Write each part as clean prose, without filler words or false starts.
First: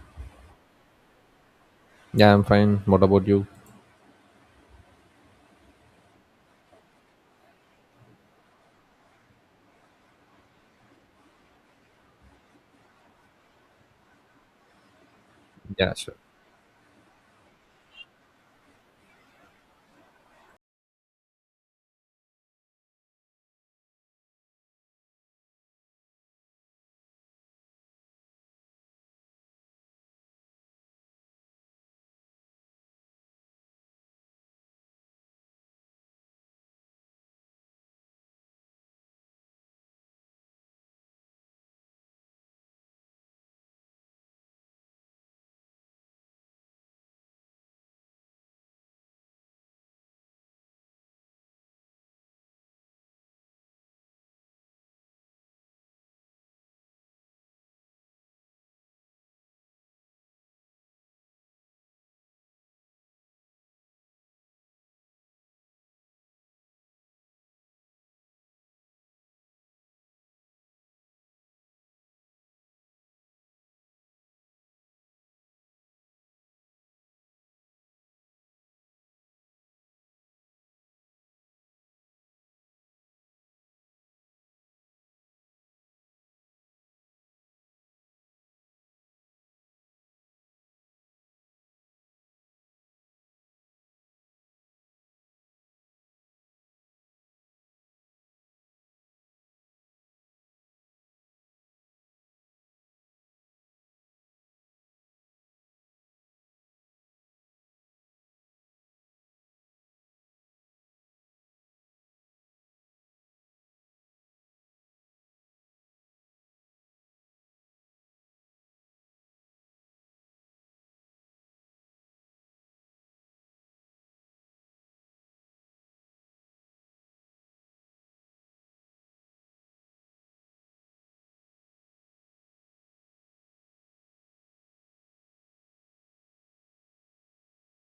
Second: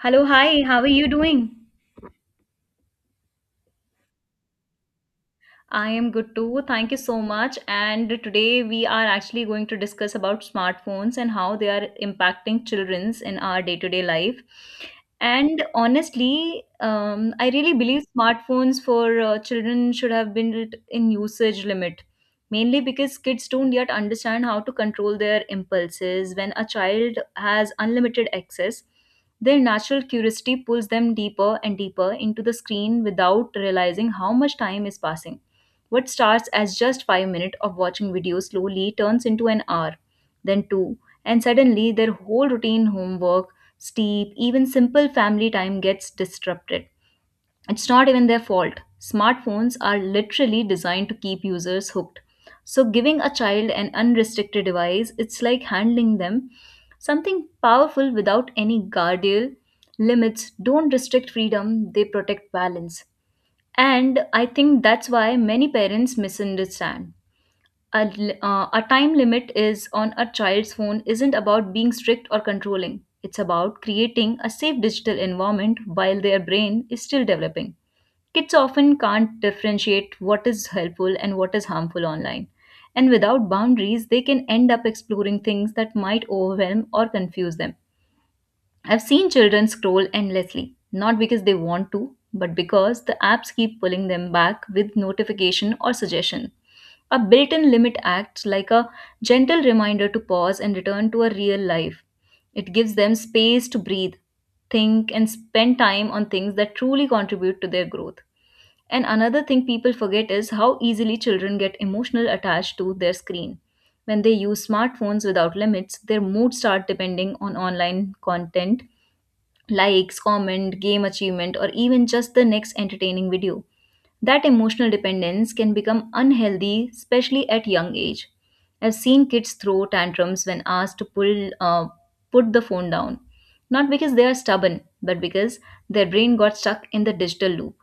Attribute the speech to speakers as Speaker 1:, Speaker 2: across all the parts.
Speaker 1: Hello, hi, how are you doing?
Speaker 2: Yeah, I'm fine. What about you?
Speaker 1: I am good too. Thank you so much. And today we are actually going to discuss about smartphones and how they are impacting children's in our day-to-day life. And
Speaker 2: Yeah, sure.
Speaker 1: honestly, I really believe smartphones for children should have been lit- in usage limit, mainly because kids don't yet understand how to control their impulses. When a child has unlimited access, their natural curiosity pulls them deeper and deeper into the screen without realizing how much time is passing. What starts as just 5 minutes of watching videos slowly turns into an hour, then 2, and suddenly their whole routine, homework, sleep, even simple family time gets disrupted. It's not even their fault. Smartphones are literally designed to keep users hooked. So, giving a child an unrestricted device, it's like handling them something powerful without any guardian limits. Don't restrict freedom, they protect balance. And I think that's why many parents misunderstand. A time limit is on a child's phone isn't about being strict or controlling. It's about creating a safe digital environment while their brain is still developing. Kids often can't differentiate what is helpful and what is harmful online. And without boundaries, they can end up exploring things that might overwhelm or confuse them. I've seen children scroll endlessly, not because they want to, but because the apps keep pulling them back with notification or suggestion. A built in limit acts like a gentle reminder to pause and return to a real life. It gives them space to breathe, think, and spend time on things that truly contribute to their growth. And another thing people forget is how easily children get emotional attached to their screen. When they use smartphones without limits, their moods start depending on online content likes, comment, game achievement, or even just the next entertaining video. That emotional dependence can become unhealthy, especially at young age. I've seen kids throw tantrums when asked to put the phone down, not because they are stubborn, but because their brain got stuck in the digital loop.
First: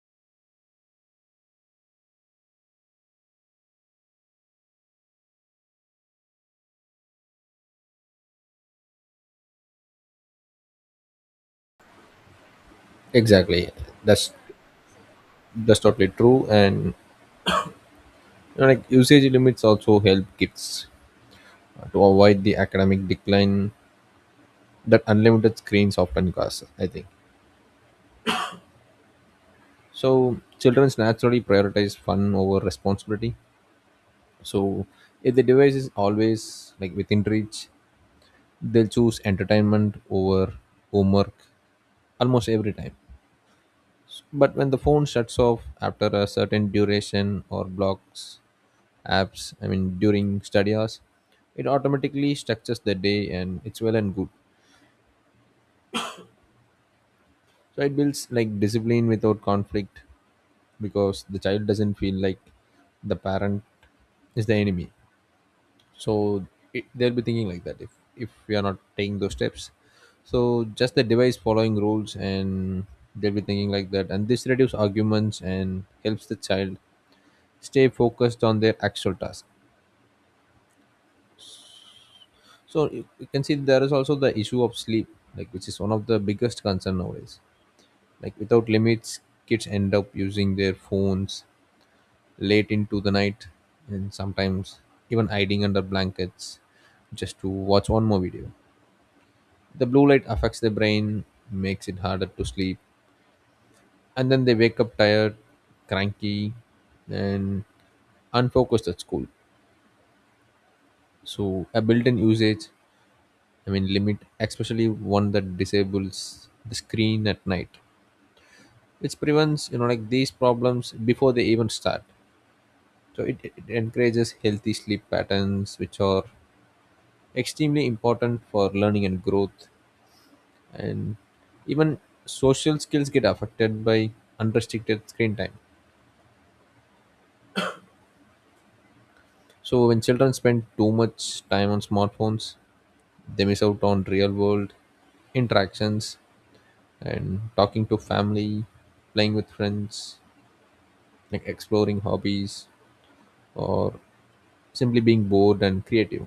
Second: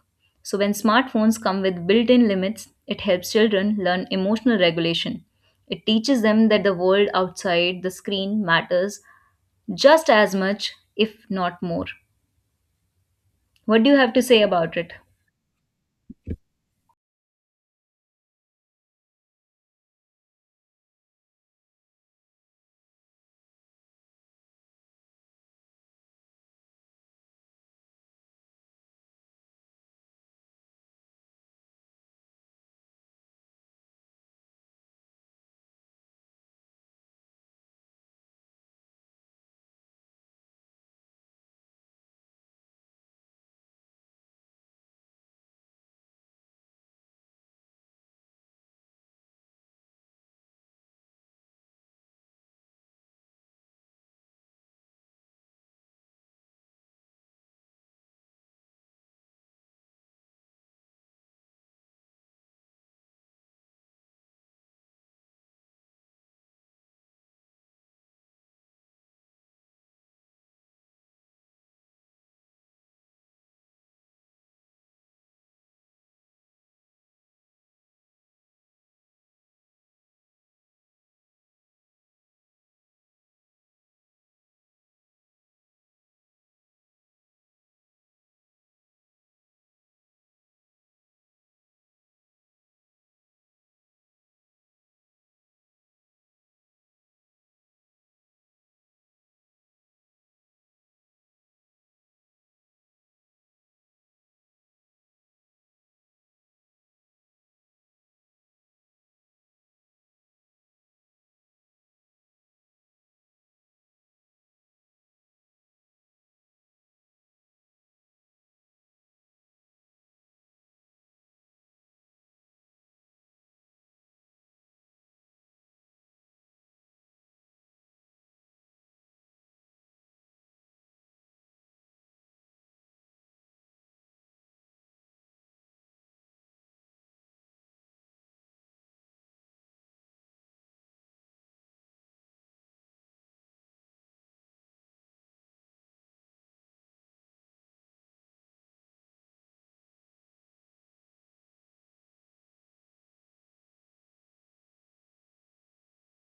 Speaker 1: So when smartphones come with built-in limits, it helps children learn emotional regulation. It teaches them that the world outside the screen matters just as much, if not more.
Speaker 2: Exactly.
Speaker 1: What do you have to
Speaker 2: That's
Speaker 1: say about it?
Speaker 2: that's totally true. And you know, like usage limits also help kids to avoid the academic decline that unlimited screens often cause. I think so. Children naturally prioritize fun over responsibility. So if the device is always like within reach, they'll choose entertainment over homework almost every time. But when the phone shuts off after a certain duration or blocks apps, I mean, during study hours, it automatically structures the day and it's well and good. So it builds like discipline without conflict because the child doesn't feel like the parent is the enemy. So it, they'll be thinking like that if we are not taking those steps. So just the device following rules and they'll be thinking like that. And this reduces arguments and helps the child stay focused on their actual task. So you can see there is also the issue of sleep, like which is one of the biggest concern nowadays. Like without limits, kids end up using their phones late into the night, and sometimes even hiding under blankets just to watch one more video. The blue light affects the brain, makes it harder to sleep, and then they wake up tired, cranky, and unfocused at school. So a built-in usage, I mean limit, especially one that disables the screen at night, it prevents you know like these problems before they even start. So it encourages healthy sleep patterns, which are extremely important for learning and growth. And even social skills get affected by unrestricted screen time. So when children spend too much time on smartphones, they miss out on real world interactions and talking to family, playing with friends, like exploring hobbies, or simply being bored and creative.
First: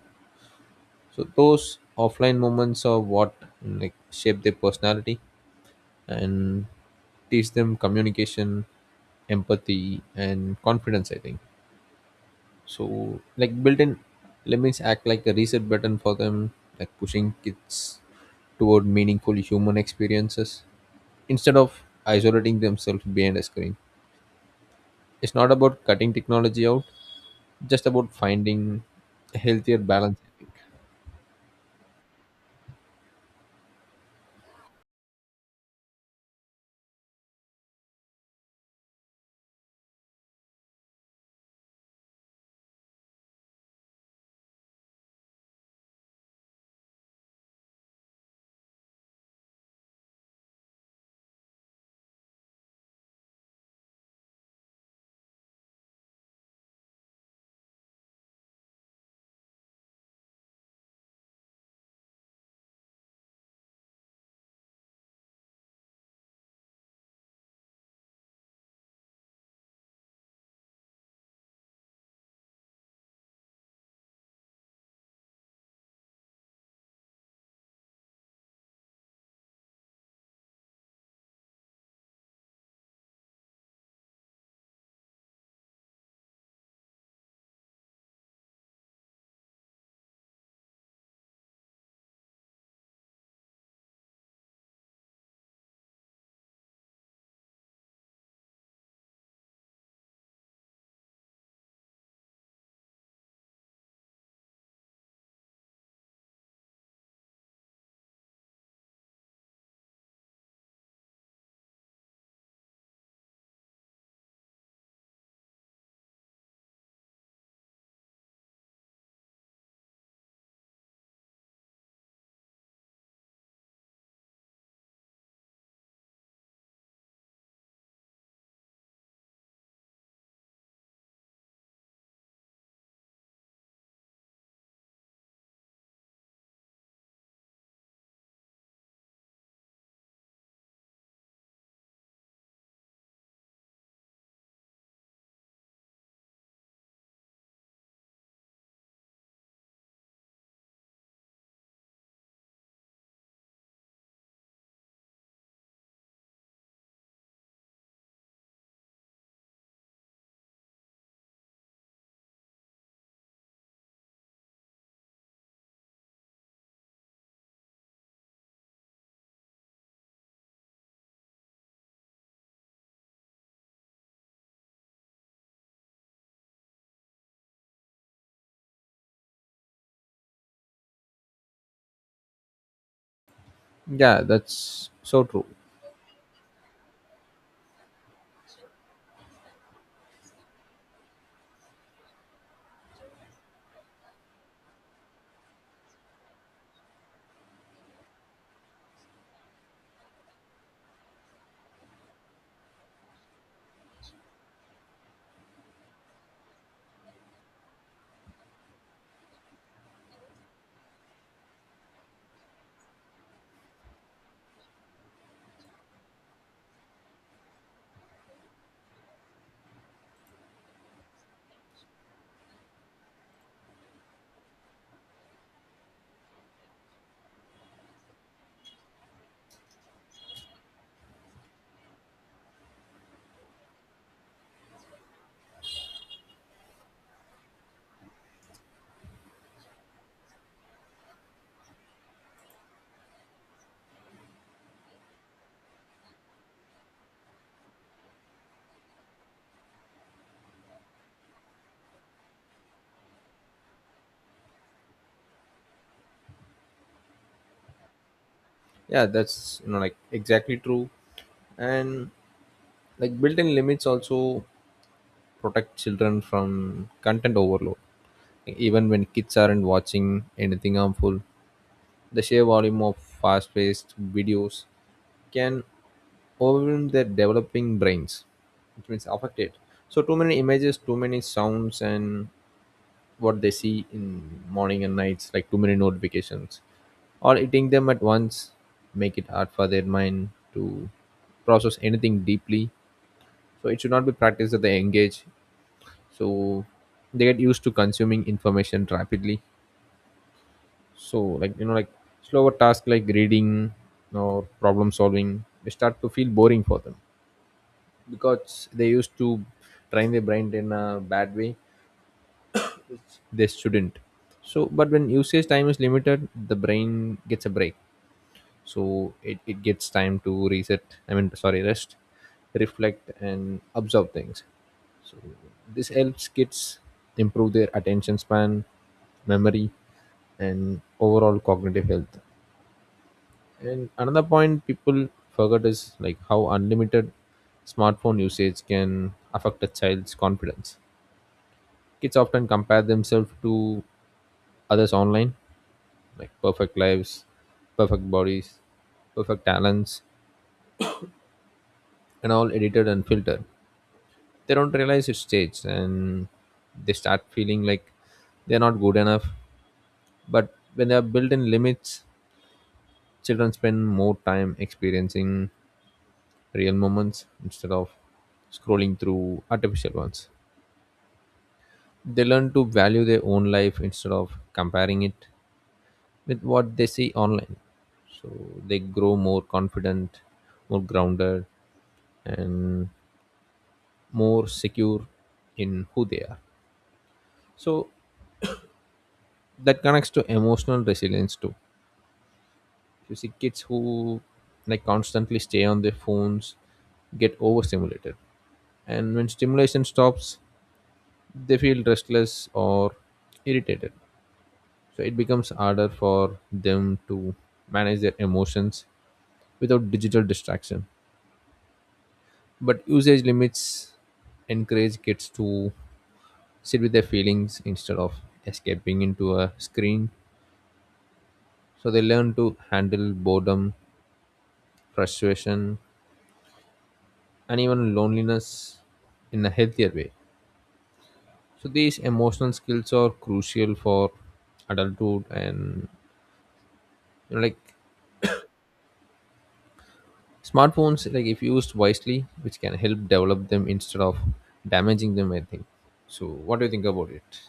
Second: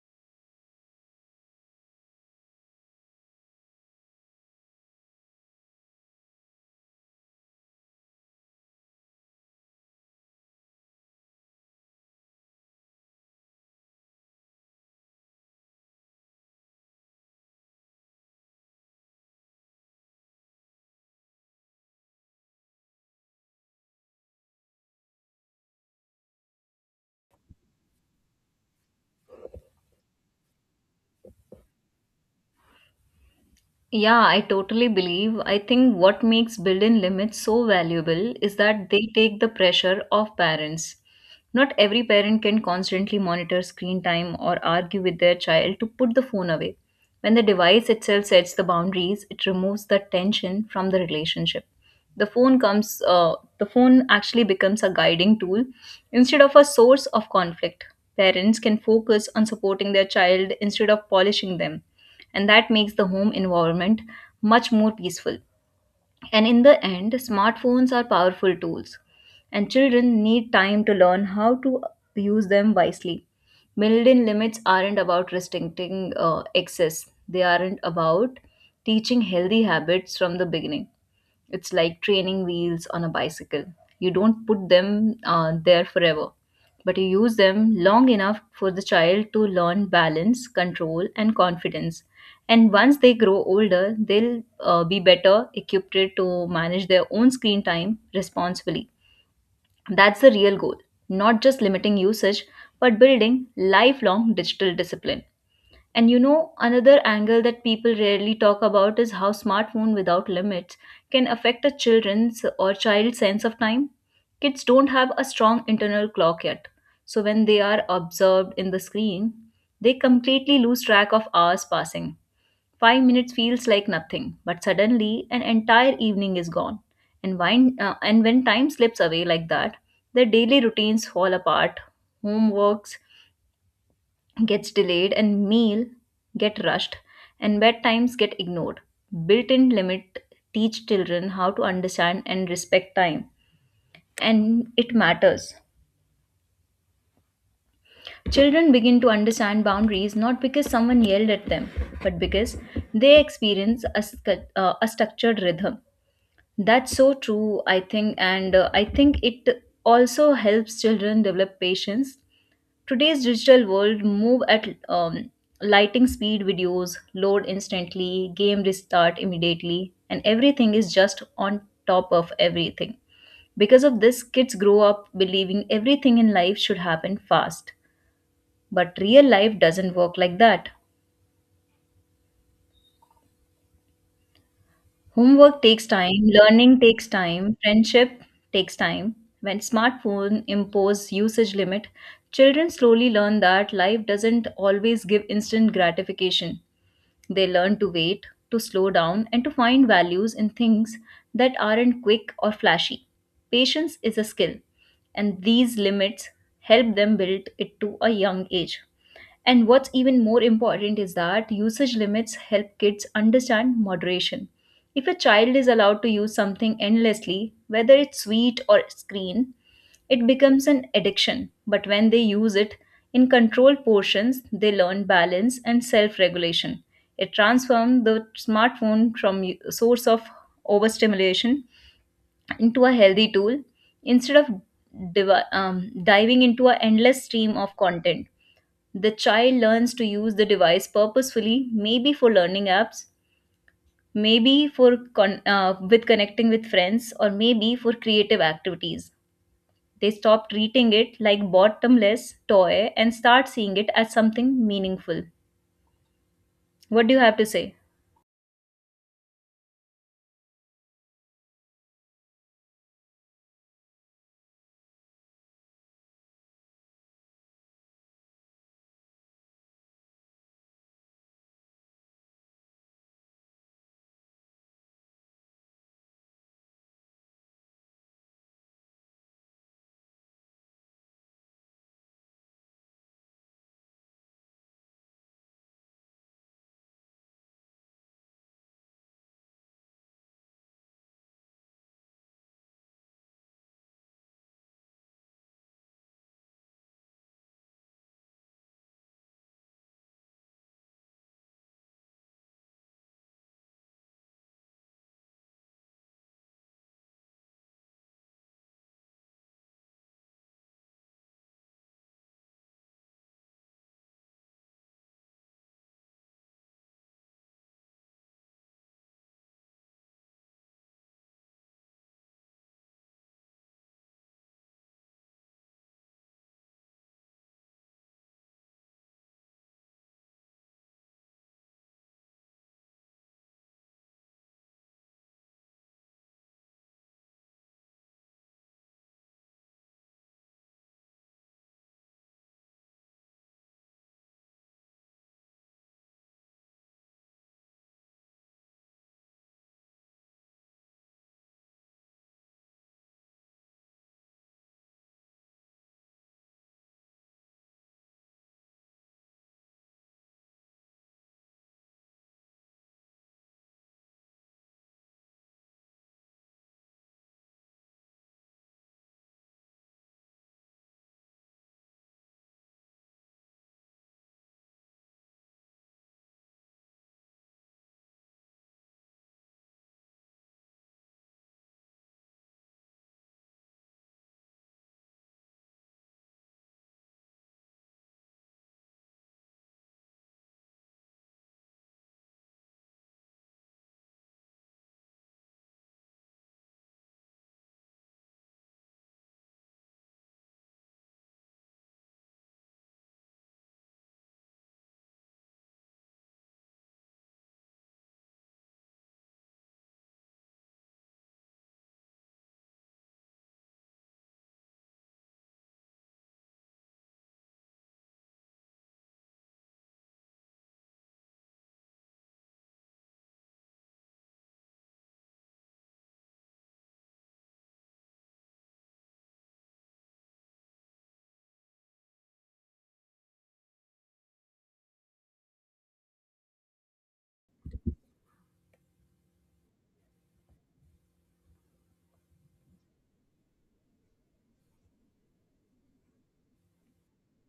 Speaker 2: So those offline moments are what like shape their personality and teach them communication, empathy, and confidence. I think so. Like built-in limits act like a reset button for them, like pushing kids toward meaningful human experiences instead of isolating themselves behind a screen. It's not about cutting technology out, just about finding a healthier balance. I think.
Speaker 1: Yeah, I totally believe. I think what makes built in limits so valuable is that they take the pressure off parents. Not every parent can constantly monitor screen time or argue with their child to put the phone away. When the device itself sets the boundaries, it removes the tension from the relationship. The phone actually becomes a guiding tool instead of a source of conflict. Parents can focus on supporting their child instead of polishing them, and that makes the home environment much more peaceful. And in the end, smartphones are powerful tools, and children need time to learn how to use them wisely. Built in limits aren't about restricting excess, they aren't about teaching healthy habits from the beginning. It's like training wheels on a bicycle. You don't put them there forever, but you use them long enough for the child to learn balance, control, and confidence. And once they grow older, they'll be better equipped to manage their own screen time responsibly. That's the real goal, not just limiting usage, but building lifelong digital discipline. And you know, another angle that people rarely talk about is how smartphone without limits can affect a children's or child's sense of time. Kids don't have a strong internal clock yet. So when they are absorbed in the screen, they completely lose track of hours passing. 5 minutes feels like nothing, but suddenly an entire evening is gone. And when time slips away like that, their daily routines fall apart. Homeworks gets delayed, and meal get rushed, and bedtimes get ignored. Built-in limit teach children how to understand and respect time, and it matters. Children begin to understand boundaries not because someone yelled at them, but because they experience a structured rhythm. That's so true, I think, and I think it also helps children develop patience. Today's digital world move at lighting speed. Videos load instantly, game restart immediately, and everything is just on top of everything. Because of this, kids grow up believing everything in life should happen fast. But real life doesn't work like that.
Speaker 2: Yeah, that's so true.
Speaker 1: Homework takes time, learning takes time, friendship takes time. When smartphone impose usage limit, children slowly learn that life doesn't always give instant gratification. They learn to wait, to slow down, and to find values in things that aren't quick or flashy. Patience is a skill, and these limits help them build it to a young age. And what's even more important is that usage limits help kids understand moderation. If a child is allowed to use something endlessly, whether it's sweet or screen, it becomes an addiction. But when they use it in controlled portions, they learn balance and self regulation. It transforms the smartphone from a source of overstimulation into a healthy tool instead of diving into an endless stream of content. The child learns to use the device purposefully, maybe for learning apps, maybe for con- with connecting with friends, or maybe for creative activities. They stop treating it like bottomless toy and start seeing it as something meaningful. What do you have to say?
Speaker 2: Yeah, that's you know like exactly true. And like built-in limits also protect children from content overload, even when kids aren't watching anything harmful. The sheer volume of fast-paced videos can overwhelm their developing brains, which means affected. So too many images, too many sounds, and what they see in morning and nights, like too many notifications or eating them at once, make it hard for their mind to process anything deeply. So it should not be practiced that they engage. So they get used to consuming information rapidly. So like you know like slower tasks like reading or problem solving, they start to feel boring for them because they used to train their brain in a bad way. They shouldn't. So but when usage time is limited, the brain gets a break. So it gets time to reset, I mean sorry rest, reflect, and observe things. So this helps kids improve their attention span, memory, and overall cognitive health. And another point people forget is like how unlimited smartphone usage can affect a child's confidence. Kids often compare themselves to others online, like perfect lives, perfect bodies, perfect talents, and all edited and filtered. They don't realize it's staged, and they start feeling like they're not good enough. But when there are built-in limits, children spend more time experiencing real moments instead of scrolling through artificial ones. They learn to value their own life instead of comparing it with what they see online. So they grow more confident, more grounded, and more secure in who they are. So that connects to emotional resilience too. You see kids who like constantly stay on their phones get overstimulated, and when stimulation stops they feel restless or irritated. So it becomes harder for them to manage their emotions without digital distraction. But usage limits encourage kids to sit with their feelings instead of escaping into a screen. So they learn to handle boredom, frustration, and even loneliness in a healthier way. So these emotional skills are crucial for adulthood. And you know, like smartphones, like if used wisely, which can help develop them instead of damaging them, I think. So what do you think about it?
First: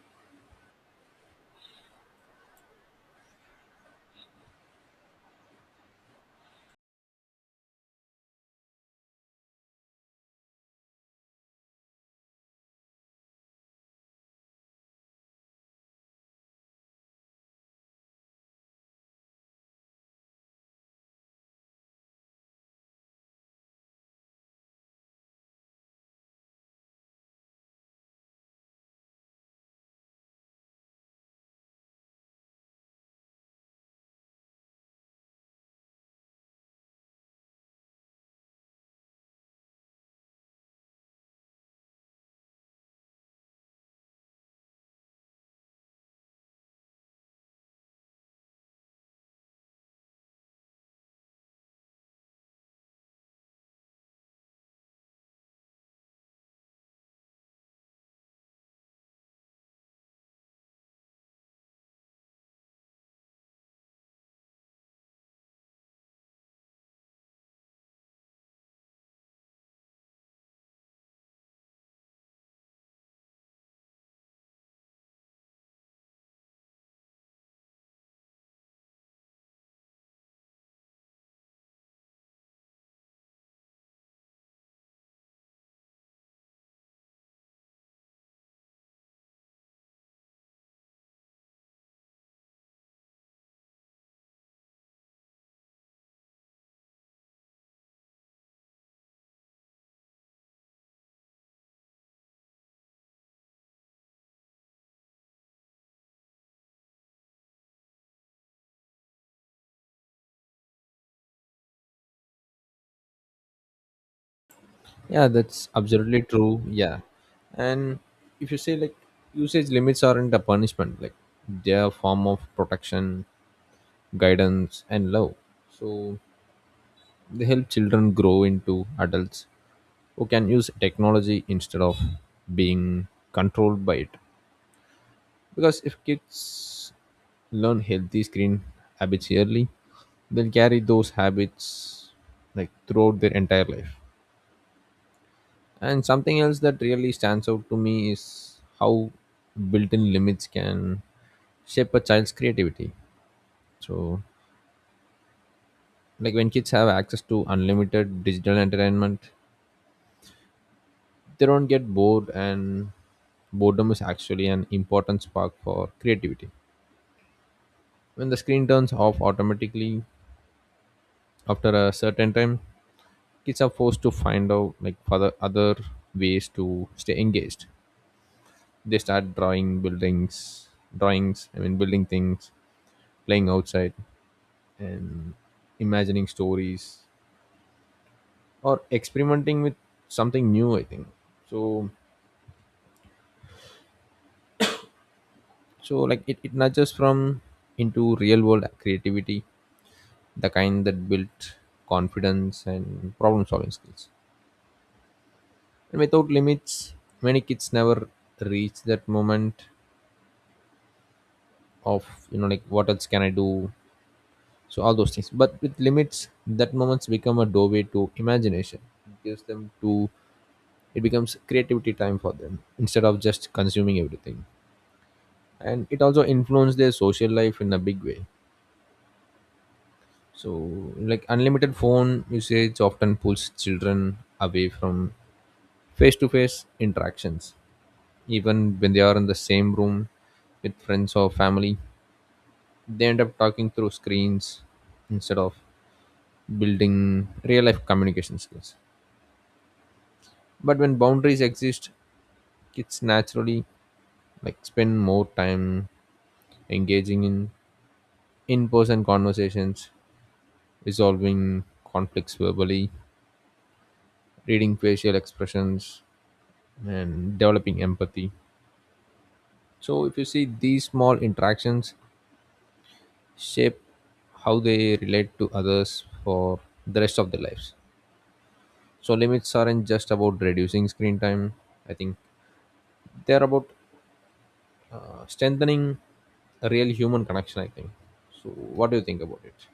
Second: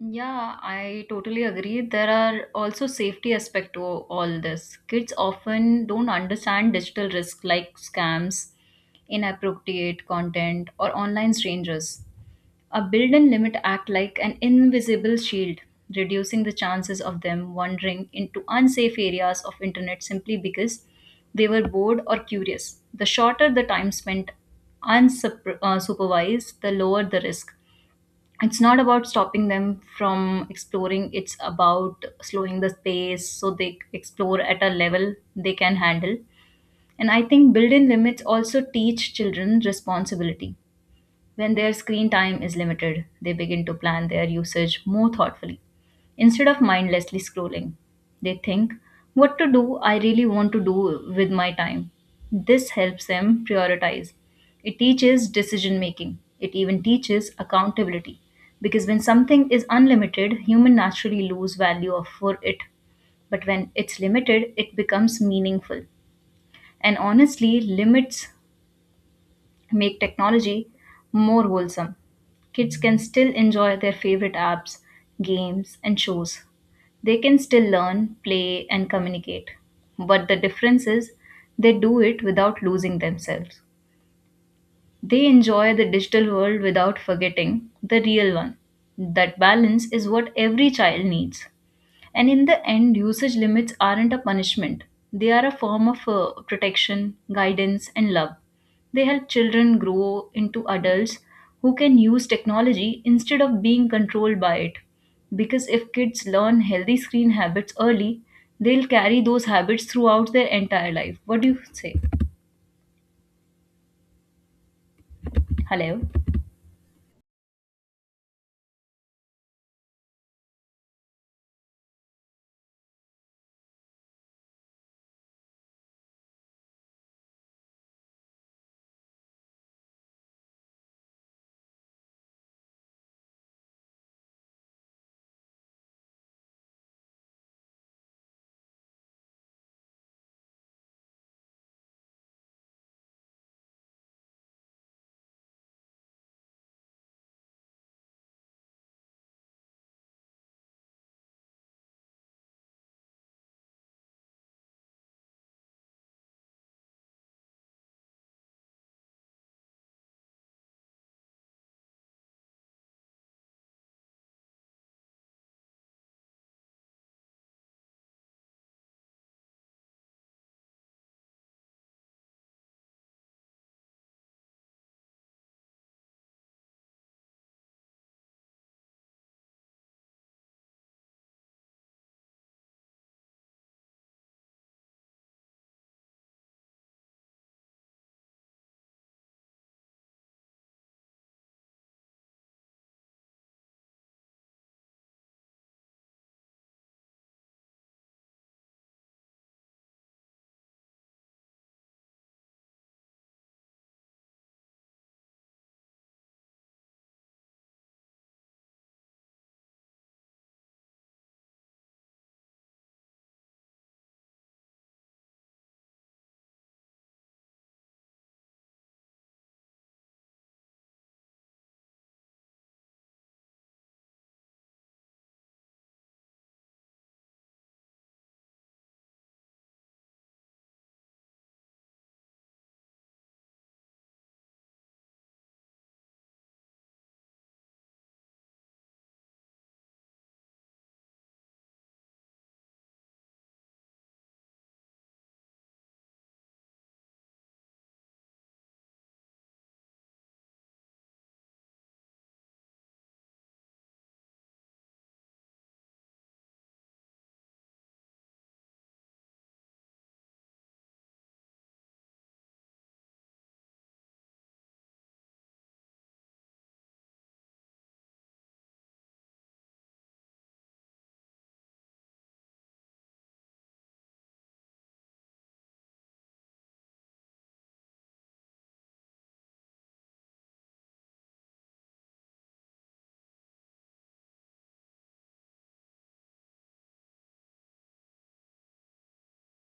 Speaker 1: Yeah, I totally agree. There are also safety aspect to all this. Kids often don't understand digital risk like scams, inappropriate content, or online strangers. A built-in limit act like an invisible shield, reducing the chances of them wandering into unsafe areas of internet simply because they were bored or curious. The shorter the time spent unsupervised, the lower the risk. It's not about stopping them from exploring, it's about slowing the space so they explore at a level they can handle. And I think built in limits also teach children responsibility. When their screen time is limited, they begin to plan their usage more thoughtfully. Instead of mindlessly scrolling, they think, what to do I really want to do with my time? This helps them prioritize. It teaches decision making, it even teaches accountability. Because when something is unlimited, human naturally lose value for it. But when it's limited, it becomes meaningful. And honestly, limits make technology more wholesome. Kids can still enjoy their favorite apps, games, and shows. They can still learn, play, and communicate. But the difference is they do it without losing themselves. They enjoy the digital world without forgetting the real one. That balance is what every child needs. And in the end, usage limits aren't a punishment, they are a form of protection, guidance, and love. They help children grow into adults who can use technology instead of being controlled by it. Because if kids learn healthy screen habits early, they'll carry those habits throughout their entire life. What do you say?
Speaker 2: Yeah, that's
Speaker 1: Hello?
Speaker 2: absolutely true. Yeah, and if you say like usage limits aren't a punishment, like they're a form of protection, guidance, and love. So they help children grow into adults who can use technology instead of being controlled by it. Because if kids learn healthy screen habits early, they'll carry those habits like throughout their entire life. And something else that really stands out to me is how built-in limits can shape a child's creativity. So, like when kids have access to unlimited digital entertainment, they don't get bored, and boredom is actually an important spark for creativity. When the screen turns off automatically after a certain time, kids are forced to find out like other ways to stay engaged. They start drawing buildings, drawings I mean building things, playing outside, and imagining stories or experimenting with something new, I think. So so like it nudges from into real world creativity, the kind that built confidence and problem solving skills. And without limits, many kids never reach that moment of, you know, like what else can I do? So all those things. But with limits, that moments become a doorway to imagination. It gives them to, it becomes creativity time for them instead of just consuming everything. And it also influences their social life in a big way. So, like unlimited phone usage often pulls children away from face to face interactions, even when they are in the same room with friends or family. They end up talking through screens instead of building real life communication skills. But when boundaries exist, kids naturally like spend more time engaging in in-person conversations, resolving conflicts verbally, reading facial expressions, and developing empathy. So if you see these small interactions shape how they relate to others for the rest of their lives. So limits aren't just about reducing screen time. I think they're about strengthening a real human connection. I think. So what do you think about it?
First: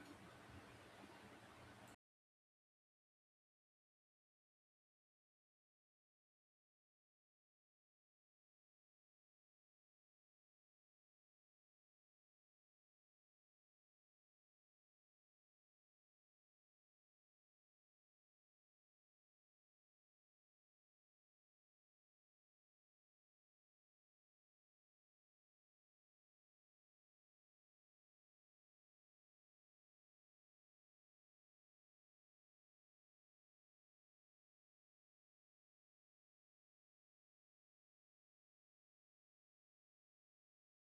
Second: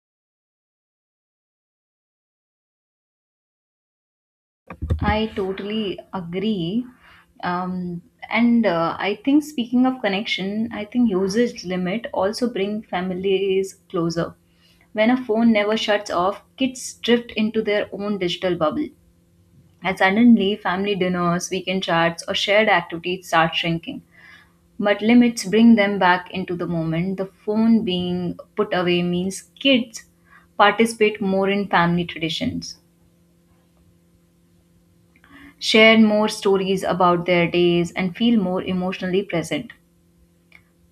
Speaker 1: I totally agree. Um, and I think speaking of connection, I think usage limit also bring families closer. When a phone never shuts off, kids drift into their own digital bubble. And suddenly, family dinners, weekend chats, or shared activities start shrinking. But limits bring them back into the moment. The phone being put away means kids participate more in family traditions, share more stories about their days, and feel more emotionally present.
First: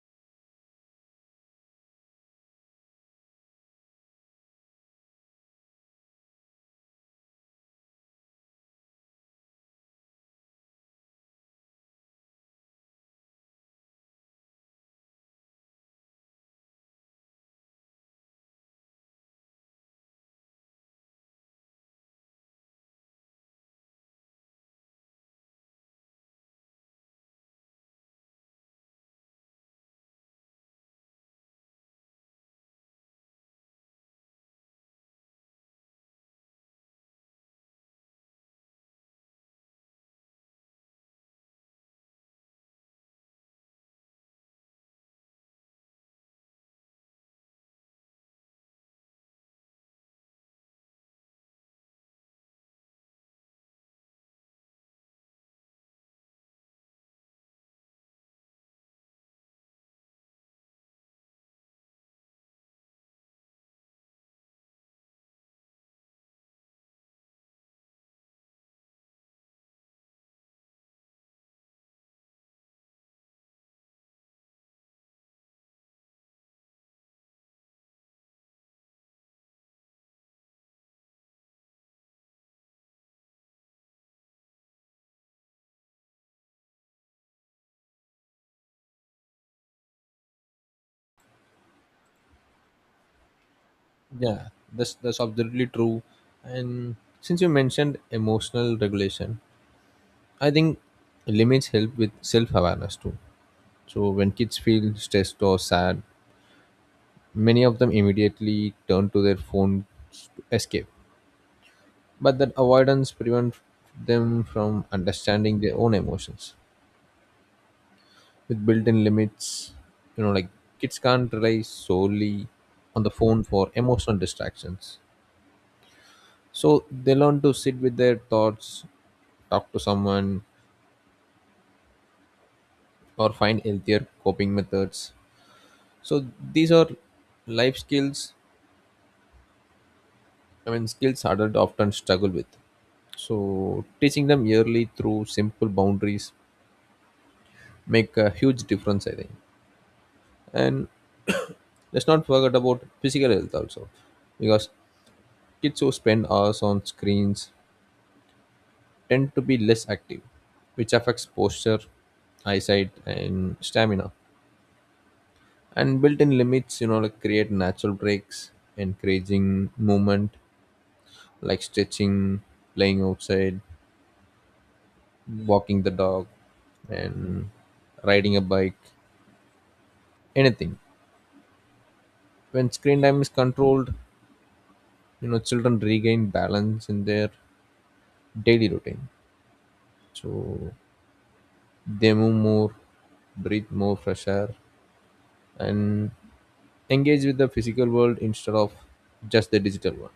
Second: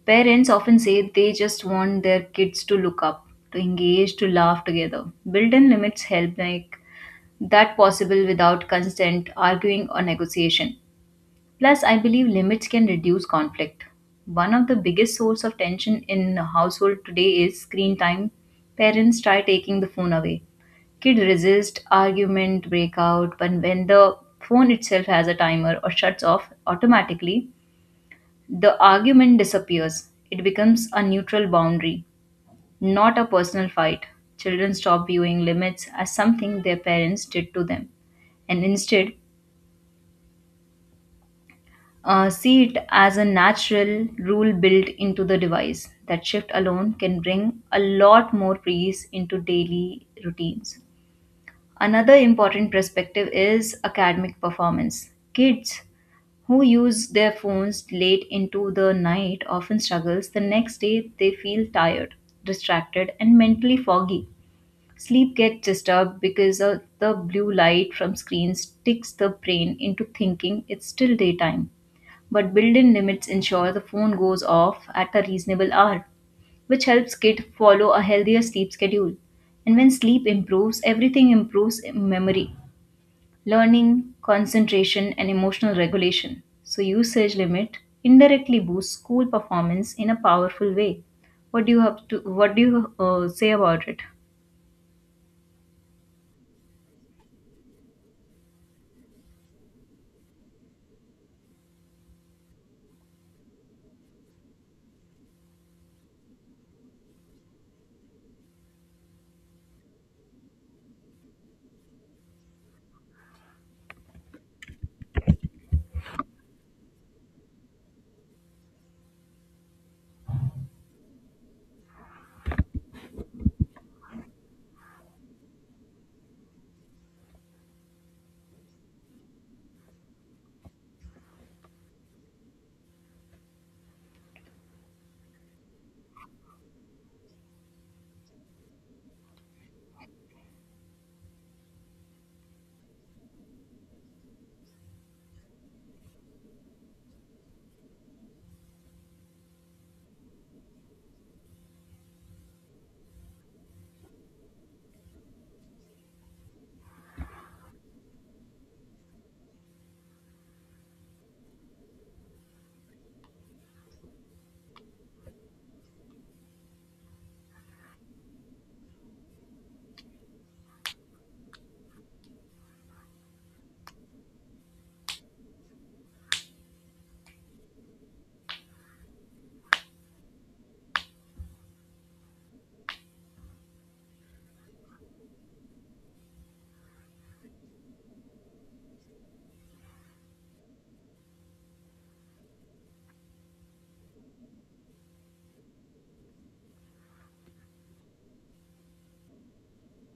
Speaker 1: Parents often say they just want their kids to look up, to engage, to laugh together. Built in limits help make that possible without constant arguing or negotiation. Plus, I believe limits can reduce conflict. One of the biggest source of tension in a household today is screen time. Parents try taking the phone away. Kid resist, argument break out, but when the phone itself has a timer or shuts off automatically, the argument disappears. It becomes a neutral boundary, not a personal fight. Children stop viewing limits as something their parents did to them, and instead see it as a natural rule built into the device. That shift alone can bring a lot more peace into daily routines. Another important perspective is academic performance. Kids who use their phones late into the night often struggles the next day. They feel tired, distracted, and mentally foggy. Sleep gets disturbed because of the blue light from screens sticks the brain into thinking it's still daytime, but built-in limits ensure the phone goes off at a reasonable hour, which helps kid follow a healthier sleep schedule. And when sleep improves, everything improves in memory, learning, concentration, and emotional regulation. So usage limit indirectly boosts school performance in a powerful way. What do you have to what do you say about it?
Speaker 2: Yeah, that's absolutely true. And since you mentioned emotional regulation, I think limits help with self awareness too. So when kids feel stressed or sad, many of them immediately turn to their phones to escape. But that avoidance prevents them from understanding their own emotions. With built in limits, you know, like kids can't rely solely on the phone for emotional distractions. So they learn to sit with their thoughts, talk to someone, or find healthier coping methods. So these are life skills, I mean, skills adults often struggle with. So teaching them yearly through simple boundaries make a huge difference, I think. And let's not forget about physical health also, because kids who spend hours on screens tend to be less active, which affects posture, eyesight, and stamina. And built-in limits, you know, like create natural breaks, encouraging movement, like stretching, playing outside, walking the dog, and riding a bike, anything. When screen time is controlled, you know, children regain balance in their daily routine. So they move more, breathe more fresh air, and engage with the physical world instead of just the digital one.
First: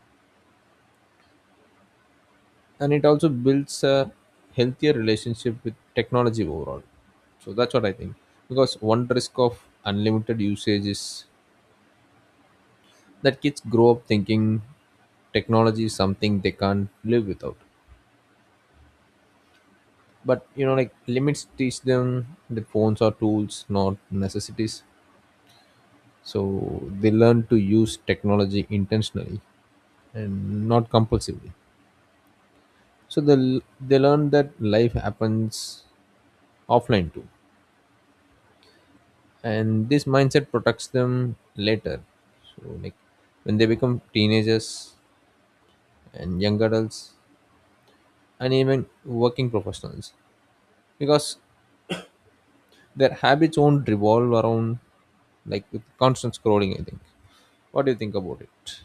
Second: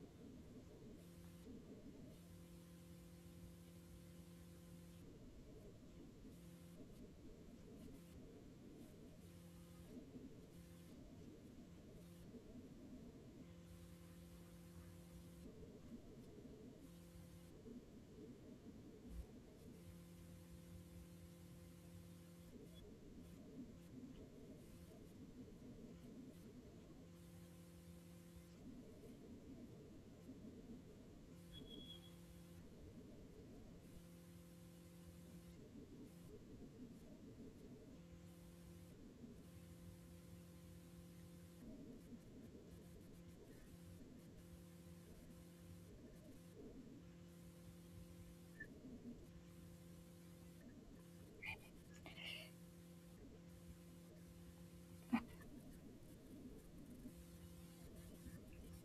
Speaker 2: And it also builds a healthier relationship with technology overall. So that's what I think. Because one risk of unlimited usage is that kids grow up thinking technology is something they can't live without. But you know, like limits teach them that phones are tools, not necessities. So they learn to use technology intentionally and not compulsively. So they learn that life happens offline too, and this mindset protects them later. So like when they become teenagers and young adults and even working professionals, because their habits won't revolve around like with constant scrolling, I think. What do you think about it?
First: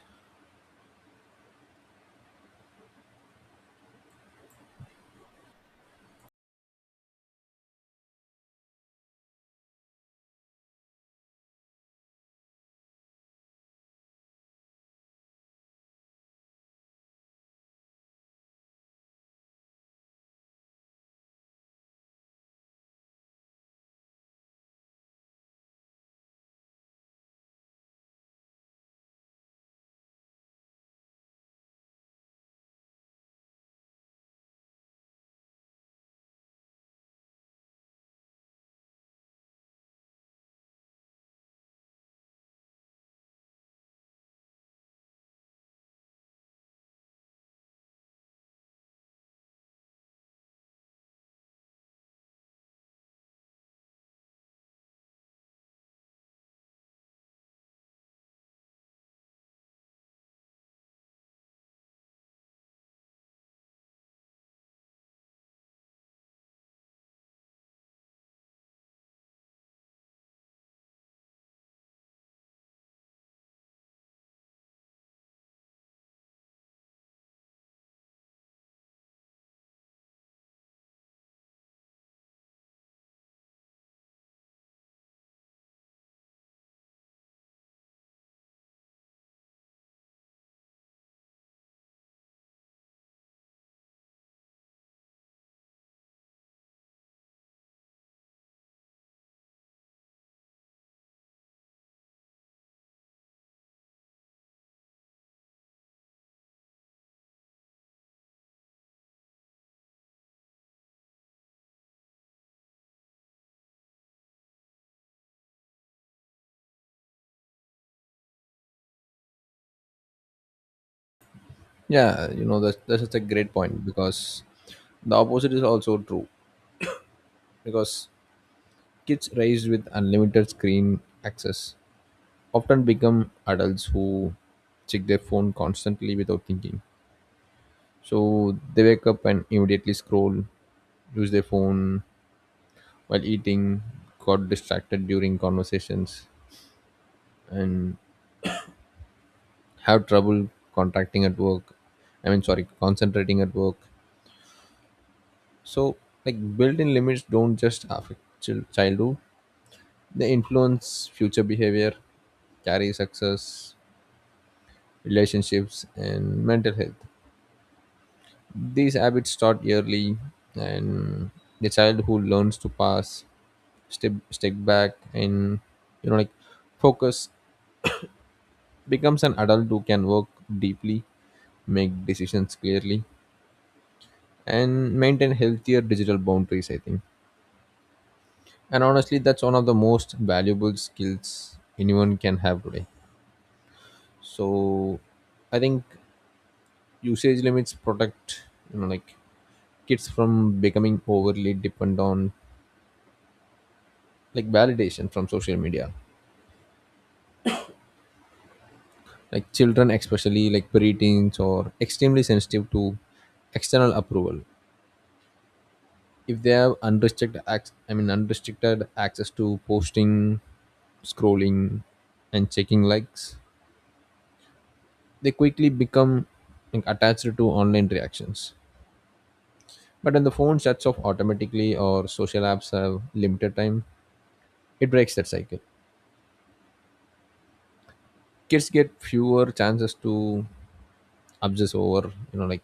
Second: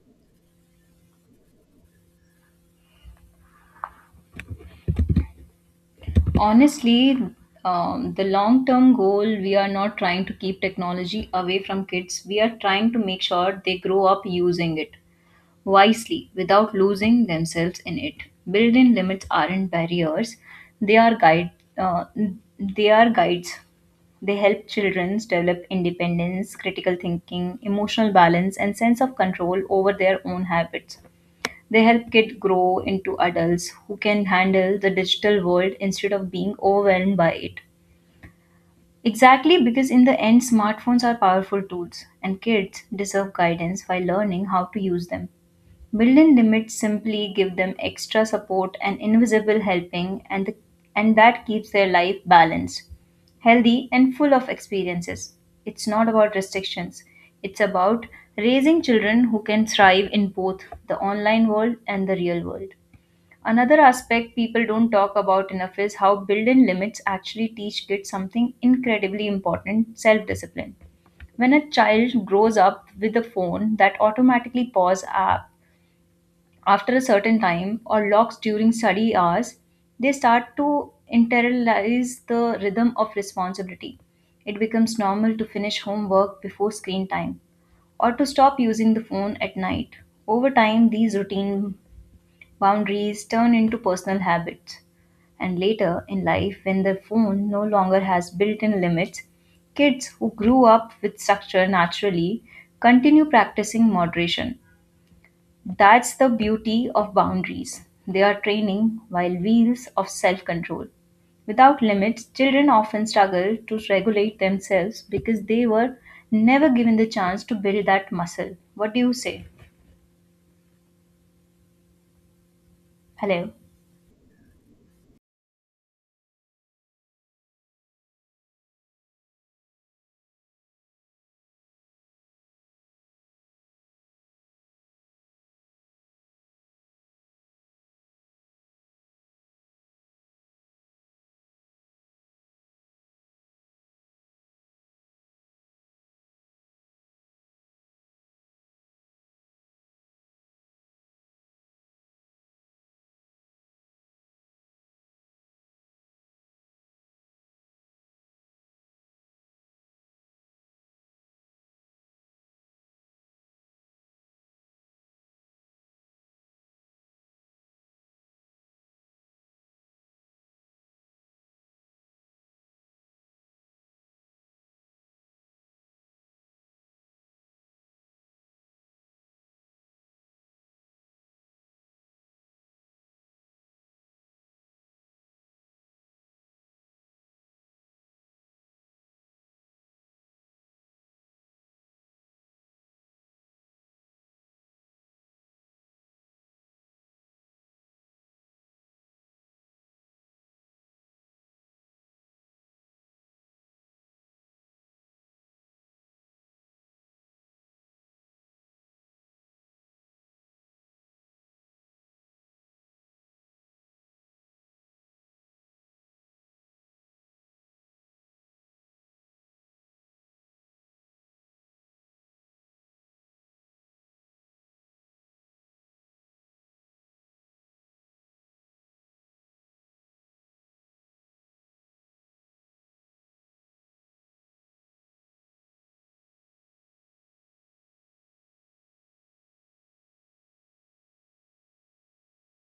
Speaker 1: Honestly, the long term goal, we are not trying to keep technology away from kids, we are trying to make sure they grow up using it wisely without losing themselves in it. Built-in limits aren't barriers, they are guide uh, they are guides. They help children develop independence, critical thinking, emotional balance, and sense of control over their own habits. They help kids grow into adults who can handle the digital world instead of being overwhelmed by it. Exactly, because in the end, smartphones are powerful tools and kids deserve guidance while learning how to use them. Built in limits simply give them extra support and invisible helping, and that keeps their life balanced, healthy, and full of experiences. It's not about restrictions, it's about raising children who can thrive in both the online world and the real world. Another aspect people don't talk about enough is how built in limits actually teach kids something incredibly important: self discipline. When a child grows up with a phone that automatically pauses app after a certain time or locks during study hours, they start to internalize the rhythm of responsibility. It becomes normal to finish homework before screen time or to stop using the phone at night. Over time, these routines, boundaries, turn into personal habits. And later in life, when the phone no longer has built in limits, kids who grew up with structure naturally continue practicing moderation. That's the beauty of boundaries. They are training while wheels of self control. Without limits, children often struggle to regulate themselves because they were never given the chance to build that muscle. What do you say?
Speaker 2: Yeah, you know that's such a great
Speaker 1: Hello.
Speaker 2: point. Because the opposite is also true, because kids raised with unlimited screen access often become adults who check their phone constantly without thinking. So they wake up and immediately scroll, use their phone while eating, got distracted during conversations, and have trouble contracting at work. I mean, sorry, concentrating at work. So, like built in limits don't just affect childhood, they influence future behavior, career success, relationships, and mental health. These habits start early, and the child who learns to pass, step back, and you know, like focus, becomes an adult who can work deeply, make decisions clearly, and maintain healthier digital boundaries. I think, and honestly, that's one of the most valuable skills anyone can have today. So, I think usage limits protect you know like kids from becoming overly dependent on like validation from social media. Like children, especially like preteens, or extremely sensitive to external approval. If they have I mean unrestricted access to posting, scrolling, and checking likes, they quickly become like attached to online reactions. But when the phone shuts off automatically or social apps have limited time, it breaks that cycle. Kids get fewer chances to obsess over, you know like,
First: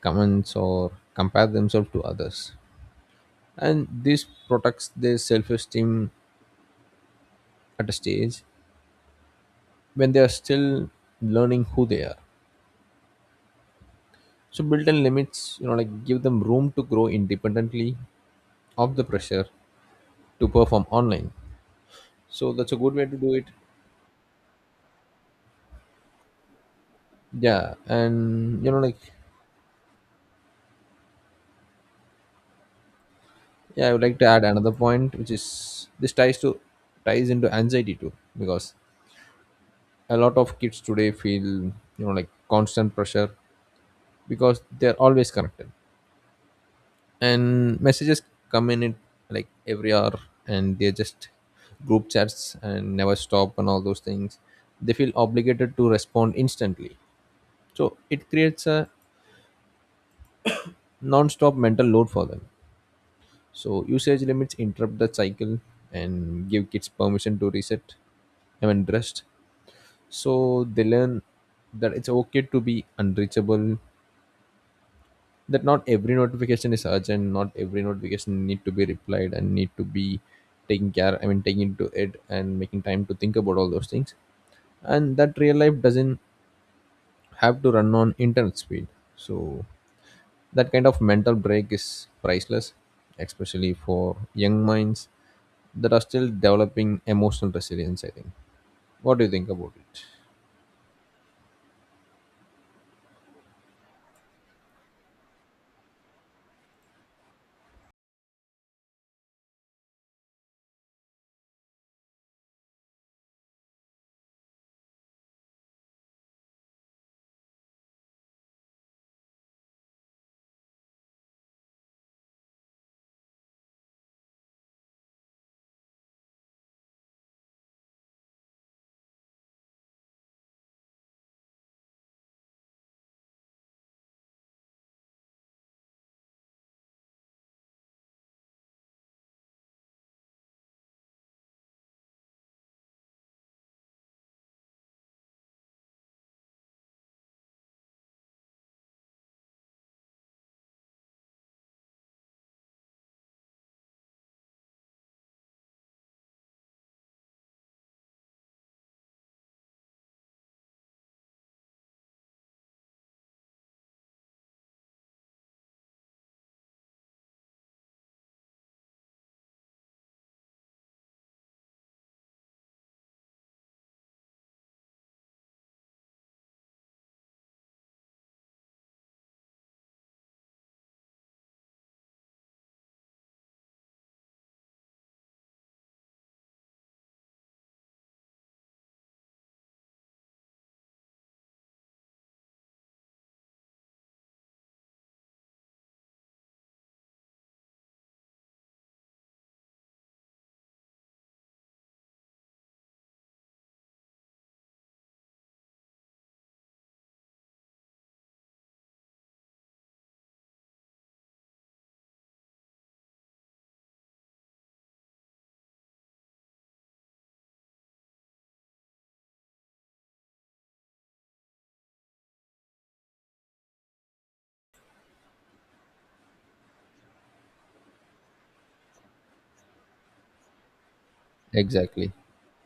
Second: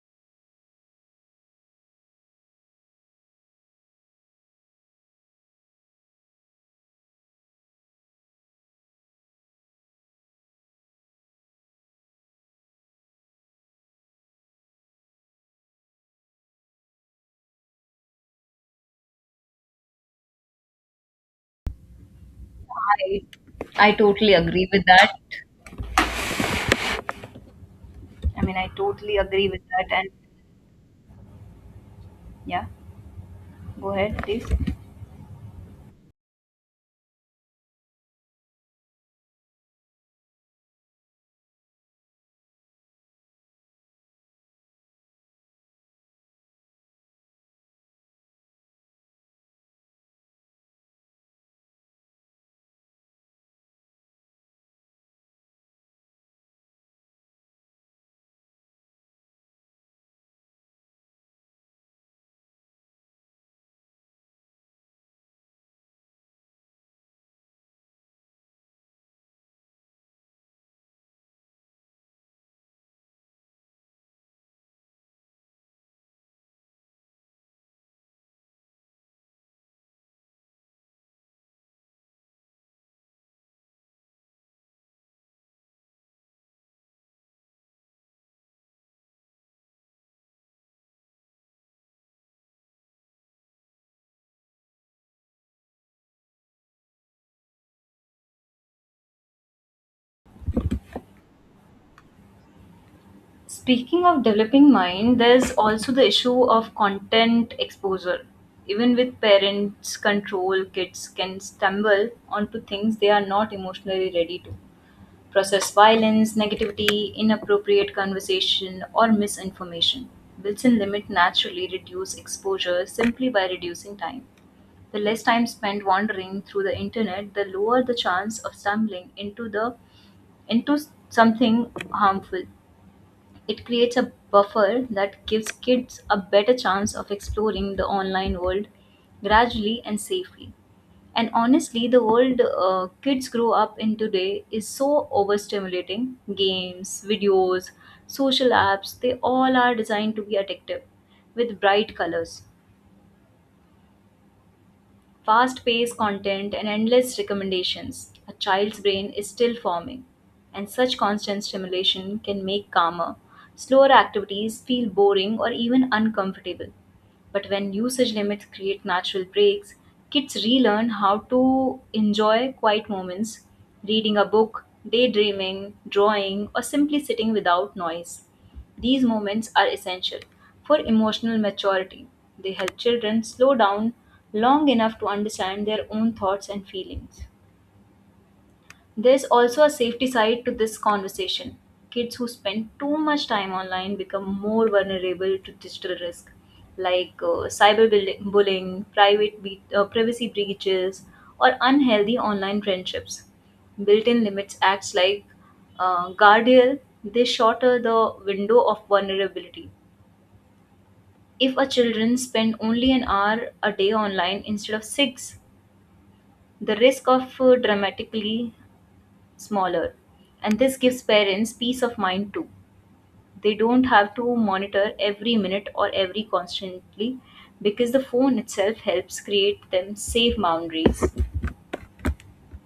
Speaker 2: comments or compare themselves to others, and this protects their self-esteem at a stage when they are still learning who they are. So built-in limits you know like give them room to grow independently of the pressure to perform online. So that's a good way to
Speaker 1: I
Speaker 2: do it.
Speaker 1: I totally agree with that.
Speaker 2: Yeah,
Speaker 1: I mean,
Speaker 2: and
Speaker 1: I
Speaker 2: you know like
Speaker 1: totally agree with that. And yeah,
Speaker 2: yeah
Speaker 1: go
Speaker 2: I would
Speaker 1: ahead,
Speaker 2: like to add
Speaker 1: please.
Speaker 2: another point, which is this ties to, ties into anxiety too. Because a lot of kids today feel you know like constant pressure because they're always connected, and messages come in it like every hour, and they're just group chats and never stop and all those things. They feel obligated to respond instantly. So it creates a non-stop mental load for them. So usage limits interrupt the cycle and give kids permission to reset, I mean rest. So they learn that it's okay to be unreachable, that not every notification is urgent, not every notification need to be replied and need to be taking care, I mean taking into it, and making time to think about all those things. And that real life doesn't have to run on internet speed. So that kind of mental break is priceless, especially for young minds that are still developing emotional resilience, I think. What do you think about it?
Speaker 1: Speaking of developing mind, there's also the issue of content exposure. Even with parents' control, kids can stumble onto things they are not emotionally ready to process: violence, negativity, inappropriate conversation, or misinformation. Builds in limit naturally reduce exposure simply by reducing time. The less time spent wandering through the internet, the lower the chance of stumbling into something harmful. It creates a buffer that gives kids a better chance of exploring the online world gradually and safely. And honestly, the world kids grow up in today is so overstimulating. Games, videos, social apps, they all are designed to be addictive with bright colors, fast paced content, and endless recommendations. A child's brain is still forming, and such constant stimulation can make calmer, slower activities feel boring or even uncomfortable. But when usage limits create natural breaks, kids relearn how to enjoy quiet moments: reading a book, daydreaming, drawing, or simply sitting without noise. These moments are essential for emotional maturity. They help children slow down long enough to understand their own thoughts and feelings. There's also a safety side to this conversation. Kids who spend too much time online become more vulnerable to digital risk, like cyberbullying, privacy breaches, or unhealthy online friendships. Built-in limits acts like guardrail. They shorter the window of vulnerability. If a children spend only an hour a day online instead of six, the risk of dramatically smaller. And this gives parents peace of mind too. They don't have to monitor every minute or every constantly because the phone itself helps create them safe boundaries.
Speaker 2: Exactly.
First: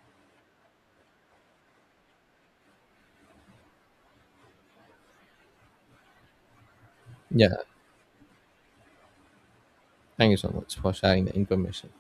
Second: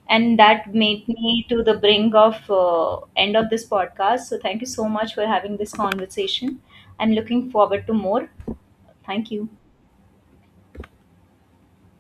Speaker 1: And that made me to the brink of end of this podcast. So thank you so much for having this conversation. I'm looking
Speaker 2: Yeah,
Speaker 1: forward to more. Thank you.
Speaker 2: thank you so much for sharing the information.